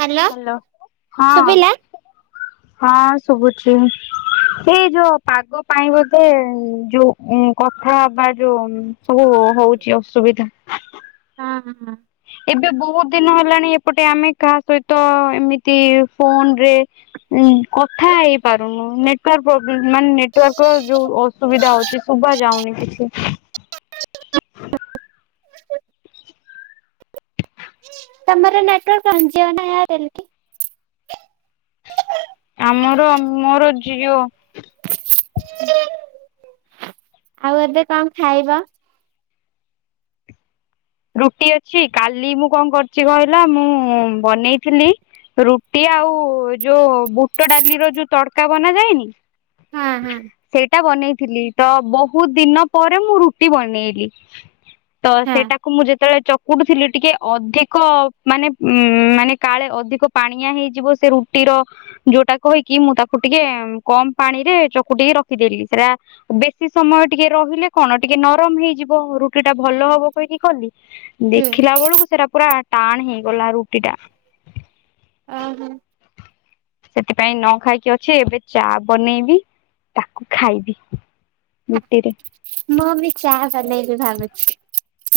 Hello hello ହଁ। ଶୁଭିଲା? ହଁ ଶୁଭୁଚି। ଏଇ ଯୋଉ ପାଗ ପାଇଁ ବୋଧେ ଯୋଉ ଉଁ କଥା ହବା ଯୋଉ ସବୁ ହୋଉଚି ଅସୁବିଧା। ହଁଅଁ। ଏବେ ବୋହୁତ ଦିନ ହେଲାଣି ଏପଟେ ଆମେ କାହା ସହିତ ଏମିତି ଫୋନରେ ଉଁ କଥା ହେଇପାରୁନୁ ନେଟୱାର୍କ ପ୍ରୋବ୍ଲେମ ମାନେ ନେଟୱାର୍କର ଯୋଉ ଓ ଅସୁବିଧା ହୋଉଚି ଶୁଭାଯାଉନି କିଛି। ତମର ନେଟୱର୍କ କଣ ଜିଓ ନା ଏୟାରଟେଲ କି? ଆମର ମୋର ଜିଅ। ଆଉ ଏବେ କଣ ଖାଇବ? ରୁଟି ଅଛି କାଲି ମୁଁ କଣ କରଚି କହିଲ ମୁଁ ବନେଇଥିଲି ରୁଟି ଆଉ ଯୋଉ ବୁଟ ଡାଲିର ଯୋଉ ତଡକା ବନାଯାଏନି ହଁ ହଁ [inaudible] ସେଇଟା ବନେଇଥିଲି ତ ବୋହୁତ ଦିନ ପରେ ମୁଁ ରୁଟି ବନେଇଲି। ତ ହଁ ସେଇଟାକୁ ମୁଁ ଯେତୋଳେ ଚକୁଟୁଥିଲି ଟିକେ ଅଧିକ ମାନେ ଉଁ ମାନେ କାଳେ ଅଧିକ ପାଣିଆ ହେଇଯିବ ସେ ରୁ ଟିର ଯୋଉଟା କହିକି ମୁଁ ତାକୁ ଟିକେ କମ ପାଣିରେ ଚକୁଟିକି ରଖିଦେଲି ସେଟା ବେଶୀ ସମୟ ଟିକେ ରହିଲେ କଣ ଟିକେ ନରମ ହେଇଯିବ ରୁଟିଟା ଭଲ ହବ କହିକି କଲି ହୁଁ ଦେଖିଲା ବେଳକୁ ସେଟା ପୁରା ଟାଣ ହେଇଗଲା ରୁଟିଟା। ଓହୋ। ସେଥିପାଇଁ ନ ଖାଇକି ଅଛି ଏବେ ଚା ବନେଇବି ତାକୁ ଖାଇବି। ରୁଟିରେ। ମୁଁ ବି ଚାହା ବନେଇବି ଭାବୁଛି।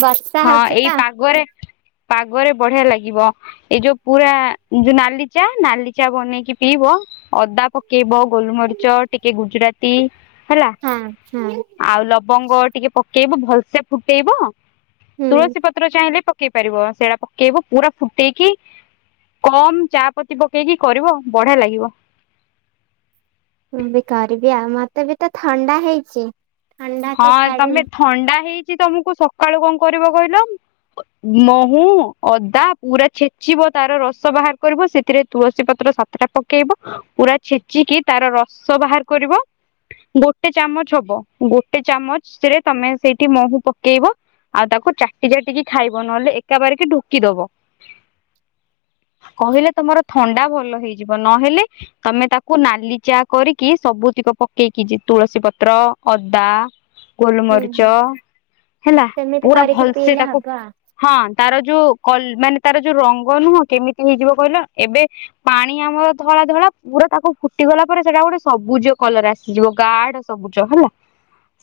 ବର୍ଷା ହଁ ହଉଛି ଏଇ ତ ପାଗରେ ପାଗରେ ବଢିଆ ଲାଗିବ। ଏଇ ଯୋଉ ପୁରା ଯୋଉ ନାଲି ଚା ନାଲି ଚା ବନେଇକି ପିଇବ ଅଦା ପକେଇବ ଗୋଲମରିଚ ଟିକେ ଗୁଜୁରାତି ହେଲା। ହଁ ହଁ। ଆଉ ଲବଙ୍ଗ ଟିକେ ପକେଇବ ଭଲସେ ଫୁଟେଇବ। ହୁଁ ତୁଳସୀ ପତ୍ର ଚାହିଁଲେ ପକେଇ ପାରିବ ସେଇଟା ପକେଇବ ପୁରା ଫୁଟେଇକି କମ୍ ଚା ପତି ପକେଇକି କରିବ ବଢିଆ ଲାଗିବ। ମୁଁ ବି କରିବି ଆଉ ମତେ ବି ତ ଥଣ୍ଡା ହେଇଚି। ହଁ ତମେ ଥଣ୍ଡା ହେଇଚି ତମୁକୁ ସକାଳୁ କଣ କରିବ କହିଲ ମହୁ, ଅଦା ପୁରା ଛେଚିବ ତାର ରସ ବାହାର କରିବ ସେଥିରେ ତୁଳସୀପତ୍ର ସା ତଟା ପକେଇବ ପୁରା ଛେଚିକି ତାର ରସ ବାହାର କରିବ। ଗୋଟେ ଚାମଚ ହବ ଗୋଟେ ଚାମଚରେ ତମେ ସେଇଠି ମୋହୁ ପକେଇବ। ଆଉ ତାକୁ ଚାଟି ଚାଟିକି ଖାଇବ ନହେଲେ ଏକାବାରକେ ଢୋକି ଦବ। କହିଲେ ତମର ଥଣ୍ଡା ଭଲ ହେଇଯିବ ନହେଲେ ତମେ ତାକୁ ନାଲି ଚାଆ କରିକି ସବୁତିକ ପକେଇକି ଯି ତୁଳସୀ ପତ୍ର ଅ ଅଦା, ହୁଁ ହୁଁ ଗୋଲମରିଚ ହେଲା ସେମିତି ପୁରା କରିକି ଭଲସେ ପିଇଲେ ତାକୁ ହବ ଆଉ ହଁ ତାର ଯୋଉ କଲ୍ ମାନେ ତାର ଯୋଉ ରଙ୍ଗ ନୁହଁ କେମିତି ହେଇଯିବ କହିଲ ଏବେ ପାଣି ଆମର ଧଳା ଧଳା ପୁରା ତାକୁ ଫୁଟିଗଲା ପରେ ସେଟା ଗୋଟେ ସବୁଜ କଲର ଆସିଯିବ ଗାଢ଼ ସବୁଜ ହେଲା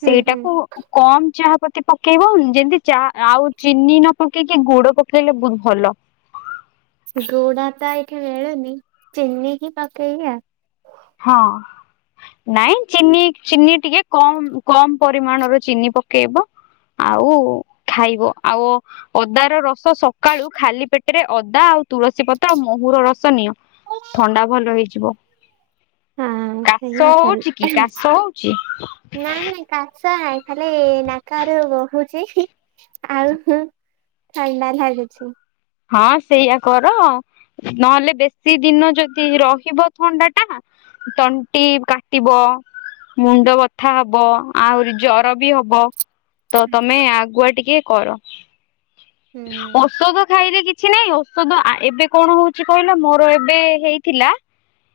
ହୁଁ ହୁଁ। ସେଇଟାକୁ କମ୍ ଚାହା ପତି ପକେଇବ ଯେନ୍ତି ଚା ଆଉ ଚିନି ନ ପକେଇକି ଗୁଡ ପକେଇଲେ ବୋହୁତ ଭଲ। ଗୁଡ ତ ଏଇଠି ମିଳୁନି ଚିିନିକି ପକେଇବି ଆଉ। ହଁ। ନାଇଁ ଚିନି ଚିନି ଟିକେ କମ୍ କମ୍ ପରିମାଣର ଚିନି ପକେଇବ। ଆଉ ଖାଇବ ଆଉ। ଅଦାର ରସ ସକାଳୁ ଖାଲି ପେଟେରେ ଅଦା ଆଉ ତୁଳସୀ ପତ୍ର ଆଉ ମହୁର ରସ ନିଅ। ଥଣ୍ଡା ଭଲ ହେଇଯିବ। ହଁ କାଶ ସେଇଆ କାଲି ହଉଛି କି କାଶ ହଉଛି ନାଇଁ ନାଇଁ। କାଶ ନାଇଁ ଖାଲି ନାକରୁ ବହୁଛି ଆଉ। ଥଣ୍ଡା ଝାଡୁଛି। ହଁ ସେଇଆ କର ନହେଲେ ବେଶୀ ଦିନ ଯଦି ରହିବ ଥଣ୍ଡାଟା। ତଣ୍ଟି କାଟିବ। ମୁଣ୍ଡ ବଥା ହବ ଆହୁରି ଜର ବି ହବ। ତ ତମେ ଆଗୁଆ ଟିକେ କର ହୁଁ ଔଷଧ। ଖାଇଲେ କିଛି ନାଇଁ ଔଷଧ ଆ ଏବେ କଣ ହଉଚି କହିଲ ମୋର ଏବେ ହେଇଥିଲା।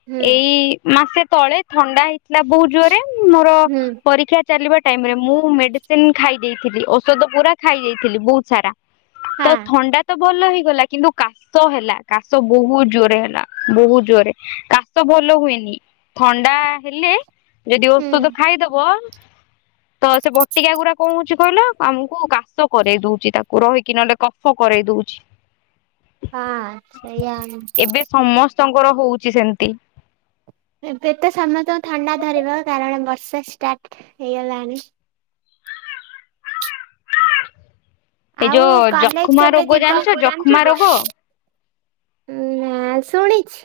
ହୁଁ ଏଇ ମାସେ ତଳେ ଥଣ୍ଡା ହେଇଥିଲା ବହୁତ ଜୋରେ ମୋର ହୁଁ ପରୀକ୍ଷା। ଚାଲିବା ଟାଇମରେ ମୁଁ ମେଡିସିନ ଖାଇ ଦେଇଥିଲି ଔଷଧ ପୁରା ଖାଇ ଦେଇଥିଲି ବହୁତ ସାରା। ତ ହଁ। ଥଣ୍ଡା ତ ଭଲ ହେଇଗଲା କିନ୍ତୁ କା ଶ ହେଲା କାଶ ବହୁତ ଜୋରେ ହେଲା ବହୁତ ଜୋରେ କାଶ ଭଲ ହୁଏନି। ଥଣ୍ଡା ହେଲେ ଯଦି ହୁଁ ଓଷଧ ଖାଇଦବ। ତ ସେ ବଟିକା ଗୁରା କଣ ହଉଛି କହିଲ ଆମୁକୁ କାଶ କରେଇ ଦଉଛି ତାକୁ ରହିକି ନହେଲେ କଫ କରେଇଦଉ ହଁ ସେଇଆ ଏବେ ସମସ୍ତଙ୍କର ହଉଛି ସେମତି। ଏବେ ତ ସମସ୍ତଙ୍କୁ ଥଣ୍ଡା ଧରିବ କାରଣ ବର୍ଷା ଷ୍ଟାର୍ଟ ହେଇଗଲାଣି। ଏଇ ଆଉ ଯୋଉ କଲେଜ ଯକ୍ଷ୍ମା କେବେ ରୋଗ ଯିବ। ଜାଣିଛ ଉଁ ଯକ୍ଷ୍ମା ରୋଗ ଶୁଣିଛି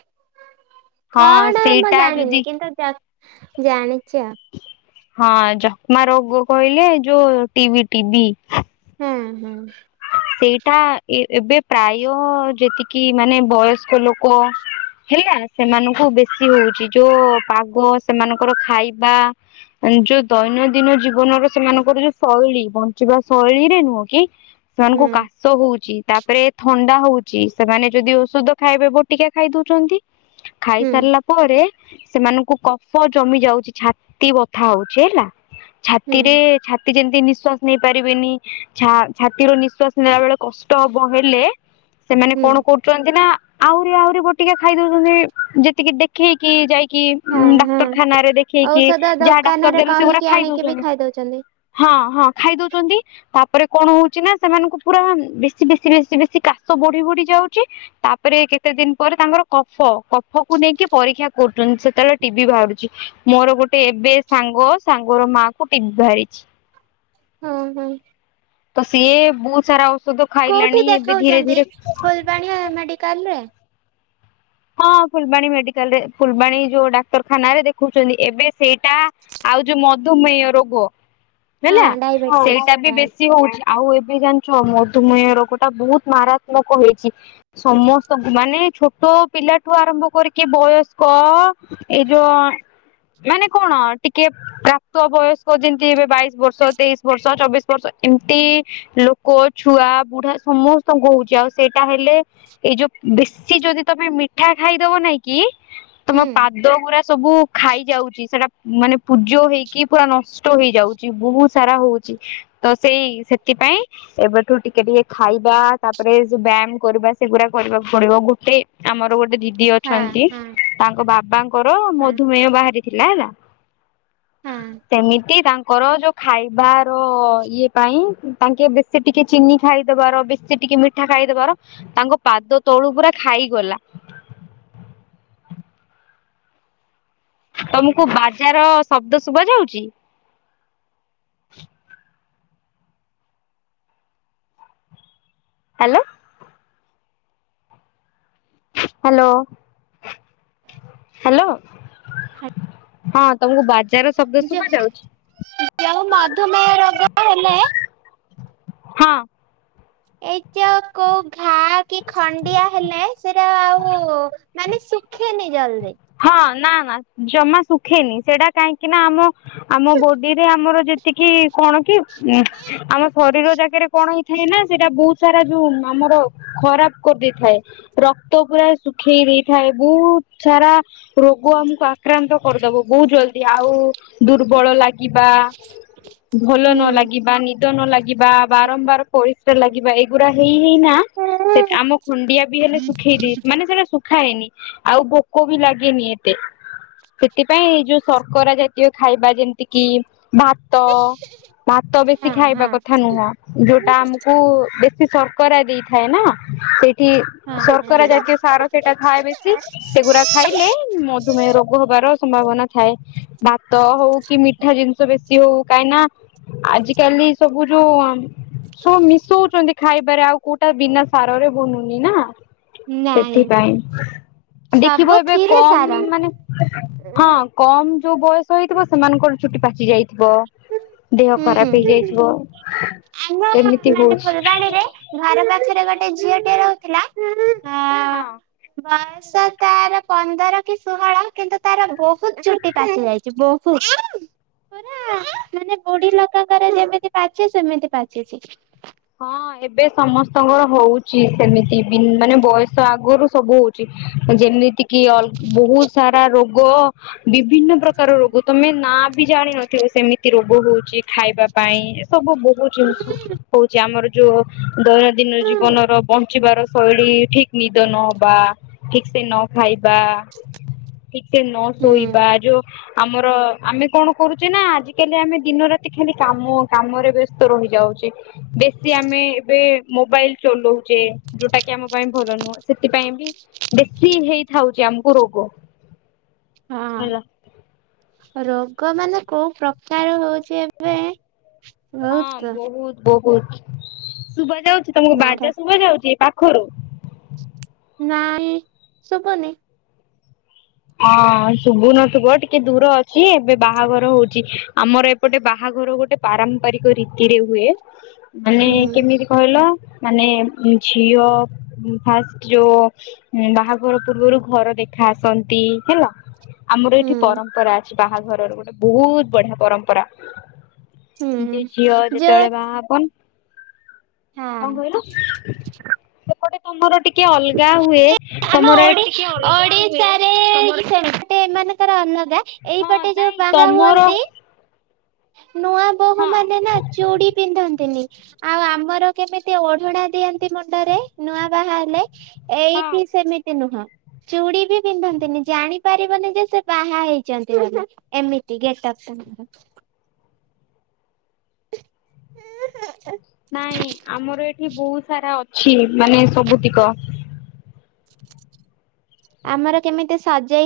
ହଁ କଣ ମୁଁ ସେଇଟା ଯଦି ଜାଣିନି କିନ୍ତୁ ଜାଣିଚି ଆଉ। ହଁ ଯକ୍ଷ୍ମା ରୋଗ କହିଲେ ଯୋଉ ଟିଭି ଟିବି। ହୁଁ ହୁଁ। ସେଇଟା ଏବେ ପ୍ରାୟ ଯେତିକି ମାନେ ବୟସ୍କ ଲୋକ ହେଲା। ସେମାନଙ୍କୁ ବେଶୀ ହଉଚି ଯୋଉ ପାଗ ସେମାନଙ୍କର ଖାଇବା। ଏଁ ଯୋଉ ଦୈନନ୍ଦିନ ଜୀବନର ସେମାନଙ୍କର ଯୋଉ ଶୈଳୀ ବଞ୍ଚିବା ଶୈଳୀରେ ନୁହଁ କି। ସେମାନଙ୍କୁ ହୁଁ। କାଶ ହଉଛି ତାପରେ। ଥଣ୍ଡା ହଉଚି ସେମାନେ ଯଦି ଔଷଧ ଖାଇବେ ବଟିକା ଖାଇ ଦେଉଛନ୍ତି। ହୁଁ ଖାଇସାରିଲା ପରେ। ସେମାନଙ୍କୁ କଫ ଜମି ଯାଉଛି ଛାତି ବଥା ହଉଛି ହେଲା। ହୁଁ ଛାତିରେ ଛାତି ଯେନ୍ତି ନିଶ୍ଵାସ ନେଇ ପାରିବେନି ଛା ଛାତି। ଛାତିରେ ନିଶ୍ୱାସ ନେଲା ବେଳେ କଷ୍ଟ ହବ ହେଲେ ସେମାନେ ହୁଁ କଣ କରୁ ଛନ୍ତି ନା ଆହୁରି ଆହୁରି ବଟିକା ଖାଇ ଦଉଛନ୍ତି ଯେତିକି ଦେଖେଇକି ଯାଇକି। କି ହଁ ହଁ ଡାକ୍ତରଖାନ ରେ ଦେଖେଇକି ଔଷଧ ଯାହା ଡାକ୍ତର ଦୋକାନରେ ଦେଲେ ସେ ଗୁରା କହିକି ଖାଇ ଆଣିକି ବି ଦଉଛନ୍ତି। ଖାଇ ଦଉଛନ୍ତି। ହଁ ହଁ ଖାଇ ଦଉଛନ୍ତି ତାପରେ କଣ ହଉଛି। ହଉଛି ନା ସେମାନଙ୍କୁ ପୁରା ବେଶୀ ବେଶୀ ବେଶୀ ବେଶୀ କାଶ ବଢି ବଢି ଯାଉଛି। ତାପରେ କେତେ ଦିନ ପରେ ତାଙ୍କର କଫ କଫକୁ ନେଇକି ପରୀକ୍ଷା କରୁଛନ୍ତି ସେତେବେଳେ ଟି ବି ବାହାରୁଛି। ମୋର ଗୋଟେ ଏବେ ସାଙ୍ଗ ସାଙ୍ଗର ମା କୁ ଟି ବି ବାହାରିଛି। ହୁଁ ହୁଁ। ତ ସିଏ ବହୁତ ସାରା ଔଷଧ ଖାଇଲାଣି ଏବେ ଧୀରେ ଧୀରେ। ବାଣୀ ମେଡିକାଲ ରେ। ହଁ ଫୁଲବାଣୀ ମେଡିକାଲ ରେ ଫୁଲବାଣୀ ଯୋଉ ଡାକ୍ତରଖାନ ରେ ଦେଖୁଉଛନ୍ତି ଏବେ ସେଇଟା। ଆଉ ଯୋଉ ମଧୁମେହ ରୋଗ ହଁ ହେଲା ଡାଇବେଟିସ୍ ସେଇଟା ବି ଟା ବେଶୀ। ହଉଛି ଆଉ ଏବେ ଜାଣିଛ ମଧୁମେହ ରୋଗ ଟା ବହୁତ ମାରାତ୍ମକ ହେଇଛି। ସମସ୍ତଙ୍କୁ ମାନେ ଛୋଟ। ପିଲା ଠୁ ଆରମ୍ଭ କରିକି ବୟସ୍କ ଏଇ ଯୋଉ ଆଁ। ମାନେ କଣ ଟିକେ। ପ୍ରାପ୍ତ ବୟସ୍କ ଯେନ୍ତି ଏବେ ବାଇଶି ବର୍ଷ ତେଇଶି ବର୍ଷ ଚବିଶ ବର୍ଷ ଏମ୍ତି ଲୋକ ଛୁଆ ବୁଢା ସମସ୍ତଙ୍କୁ ହଉଛି ଆଉ ସେଇଟା ହେଲେ ଏଇ ଯୋଉ ବେଶୀ ଯଦି ତମେ ମିଠା ଖାଇଦବ ନାଇଁ କି ହୁଁ ତମ ପା ପାଦ ଗୁରା ସବୁ ଖାଇଯାଉଚି ସେଟା ମାନେ ପୂଜ ହେଇକି ପୁରା ନଷ୍ଟ ହେଇଯାଉ ଚି ବହୁତ୍ ସାରା ହଉଚି ତ ସେଇ ସେଥିପାଇଁ ଏବେଠୁ ଟିକେ-ଟିକେ ଖାଇବା ତାପରେ [unintelligible] ବ୍ୟାୟାମ କରିବା ସେଗୁଡା କରିବାକୁ ପଡିବ ଗୋଟେ ଆମର ଗୋଟେ ଦିଦି ହଁ ଅଛନ୍ତି ହଁ ତାଙ୍କ ବାବାଙ୍କର ହଁ ମଧୁମେୟ ବାହାରି ଥିଲା ହେଲା ହଁ ସେମିତି ତାଙ୍କର ଯୋଉ ଖାଇବାର ଇଏ ପାଇଁ ତାଙ୍କେ ବେଶୀ ଟିକେ ଚିନି ଖାଇଦବାର ବେଶୀ ଟିକେ ମି ଠା ଖାଇଦବାର ତାଙ୍କ ପାଦତଳୁ ପୁରା ଖାଇଗଲା। ତମୁକୁ ବାଜାର ଶବ୍ଦ ଶୁଭା ଯାଉଚି? ହାଲୋ। ହାଲୋ-ହାଲୋ। ହଁ ତମୁକୁ ବାଜାର ଶବ୍ଦ ଯେ ଶୁଭା ଯାଉଚି? ଯୋଉ ମାଧୁମେୟ ରୋଗ ହେଲେ ହଁ। ଏଇ ଯଉ କୋଉ ଘା କି ଖଣ୍ଡିଆ ହେଲେ ସେଟା ଆଉ ମାନେ ଶୁଖେନି ଜଲ୍ଦି। ହଁ ନା-ନା ଜମା ଶୁଖେନି ସେଟା କାହିଁକି ନା ଆମ-ଆମ ବଡିରେ ଆମର ଯେ ଏତିକି କଣ କି ଉଁ ଆମ ଶରୀର ଜାଗାରେ କଣ ହେଇ ଥାଏ ନା ସେଇଟା ବହୁତ୍ ସାରା ଯୋଉ ଆମର ଖରାପ୍ କରିଦେଇଥାଏ। ରକ୍ତ ପୁରା ଶୁଖେଇ ଦେଇଥାଏ, ବହୁତ୍ ସାରା ରୋଗ ଆମକୁ ଆକ୍ରାନ୍ତ କରିଦବ ବହୁତ୍ ଜଲ୍ଦୀ, ଆଉ ଦୁର୍ବଳ ଲାଗିବା ଭଲ ନ ହୁଁ। ଲାଗିବା, ନିଦ ନ ଲାଗିବା, ବାରମ୍ବାର ପ୍ରରିସା ଲାଗିବା ଏ ପୁରା ହେଇ ହେଇନା ସେ ହଁ ଆମ ଖଣ୍ଡିଆ ବି ହେଲେ ଶୁଖେଇଦେ ମାନେ ସେଟା ଶୁ ଖାଏନି ଆଉ ପୋକ ବି ଲାଗେ ଦିଏନି ଏତେ, ସେଥିପାଇଁ ଏଇ ଯୋଉ ଶର୍କରା ଜାତୀୟ ଖାଇବା ଯେମ୍ତି କି ଭା ତ ଭାତ ବେଶୀ ଖାଇବା କଥା ନୁହଁ, ଯୋଉଟା ଆମକୁ ବେ ସି ଶର୍କରା ଦେଇଥାଏ ନା ସେ ଠି ଶର୍କରା ଜାତୀୟ ସାର ସେଇଟା ଥାଏ ବେଶୀ, ସେଗୁରା ଥିଲେ ମଧୁମେୟ ରୋଗ ହବାର ସମ୍ଭାବନା ଥାଏ, ଭାତ ହଉ କି ମି ଠା ଜିନିଷ ବେଶି ହଉ କାଇଁନା ଆଜି କାଲି ସବୁ ଯୋଉ ସବୁ ମିଶଉଚନ୍ତି ଖାଇବାରେ ଆଉ କୋଉଟା ବିନା ସାରରେ ବନୁନି ନା। ନାଇଁ ସେଥିପାଇଁ ଦେଖିବ ଏବେ ସବୁଥିରେ କମ୍ ସାର। ମାନେ ହଁ କମ୍ ଯୋଉ ବୟସ ହେଇଥିବ ସେମାନଙ୍କର ଛୁଟି ପାଚି ଯାଇଥିବ। ଦେହ ଖରାପ ହୁଁ ହେଇଯାଇଥିବ, ଆମ ସେମିତି ମାନେ ହଉଛି। ଫୁଲବାଣୀରେ ଘର ପାଖେରେ ଗୋଟେ ଝିଅଟିଏ ରହୁଥିଲା। ହଁ। ବୟ ସ ତାର ପନ୍ଦର କି ଷୋହଳ କିନ୍ତୁ ତାର ବହୁତ୍ ଚୁଟି ପାଚି ଯାଇଚି ବହୁତ୍। ମାନେ ବୁଢୀ ଲୋକଙ୍କର ଯେମିତି ପାଚେ ସେମିତି ପାଚିଚି। ହଁ ଏବେ ସମସ୍ତଙ୍କର ହଉଚି ସେମିତି ବି ମାନେ ବୟସ ଆଗରୁ ସବୁ ହଉ ଚି ଯେମିତି କି ଅଲ୍ ବହୁତ୍ ସାରା ରୋଗ ବିଭିନ୍ନ ପ୍ରକାର ରୋଗ ତମେ ନାଁ ବି ଜାଣିନଥିବ ସେମିତି ରୋଗ ହଉଚି, ଖାଇବା ପାଇଁ ଏସବୁ ବହୁତ୍ ଜିନିଷ ହଉଚି ଆମର ଯୋଉ ଦୈନନ୍ଦିନ ଜୀବନର ବଞ୍ଚିବାର ଶୈଳୀ ଠିକ୍ ନିଦ ନହବା ଠିକ୍ସେ ନ ଖାଇବା ଠିକ୍ସେ ନ ହୁଁ ଶୋଇବା ଯୋଉ ଆମର ଆମେ କଣ କରୁଚେ ନା ଆଜିକାଲି ଆମେ ଦିନ ରାତି ଖାଲି କାମ କାମରେ ବ୍ୟସ୍ତ ରହିଯାଉଚେ। ବେଶୀ ଆମେ ଏବେ ମୋବାଇଲ ଚଲଉଛେ ଯୋଉଟା କି ଆମ ପାଇଁ ଭଲ ନୁହଁ ସେଥିପାଇଁ ବି ବେଶୀ ହେଇଥାଉଛି ଆମକୁ ରୋଗ। ହେଲା ହଁ ରୋଗ ମାନେ କୋଉ ପ୍ରକାର ହଉଛି ଏବେ। ହଁ ବହୁତ ବହୁତ ବହୁତ ଶୁଭ ଯାଉଛି ତମକୁ ମାର ବାଜା ଶୁଭ ଯାଉଛି ପାଖରୁ। ନାଇଁ ସଭନ। ହଁ ଶୁଭୁନ ଶୁଗ ଟିକେ ଦୂର ଅଛି ଏବେ ବାହାଘର ହଉଛି ଆମର। ଗୋଟେ ବାହାଘର ଗୋଟେ ପାରମ୍ପରିକ ରୀତିରେ ହୁଏ ମାନେ ହୁଁ କେମିତି କହିଲ। ମାନେ ଝିଅ ଫାଷ୍ଟ ଯେଉଁ ହଁ ବାହାଘର ପୂର୍ବରୁ ଘର ଦେଖା ଆସନ୍ତି ହେଲା ଆମର ହୁଁ ଏଠି ପରମ୍ପରା ଅ ବାହାଘରର ଗୋଟେ ବହୁତ ବଢିଆ ପରମ୍ପରା ଯି ହୁଁ ଝିଅ ଯୋଉ ଯେତେବେଳେ ବାହାପ ହଁ କଣ କହିଲ ସେପଟେ ତମର ଟିକେ ଅଲଗା ହୁଏ ଆମ ତମର ଏ ଓଡି ଓଡିଶାରେ ସେପଟେ ଏ ମଙ୍କର ଅଲଦା ହଁ ଏଇପଟେ ଯୋଉ ନାଇଁ ବାହା ତମର ହୁଅନ୍ତି ନୂଆ ବୋହୂ ହଁ ମାନେ ନା ଚୁଡ଼ି ପିନ୍ଧନ୍ତିନି ଆଉ ଆମର କେମିତି ଓଢଡା ଦିଅନ୍ତି ମୁଣ୍ଡରେ ନୂଆ ବାହା ହେଲେ। ହଁ ଏଇଠି ସେମିତି ନୁହଁ। ଚୁଡି ବି ପିନ୍ଧନ୍ତିନି ଜାଣି ପାରିବନି ଯେ ସେ ବାହା ହେଇଛନ୍ତି ଗଲା ଏମିତି ଗେଟ ଆକ୍ତାନ ହଁ। ନାଇଁ ଆମର ଏଠି ବହୁତ ସାରା ଅଛି ମାନେ ସବୁତିକ ଆମର କେମିତି ସଜେଇ।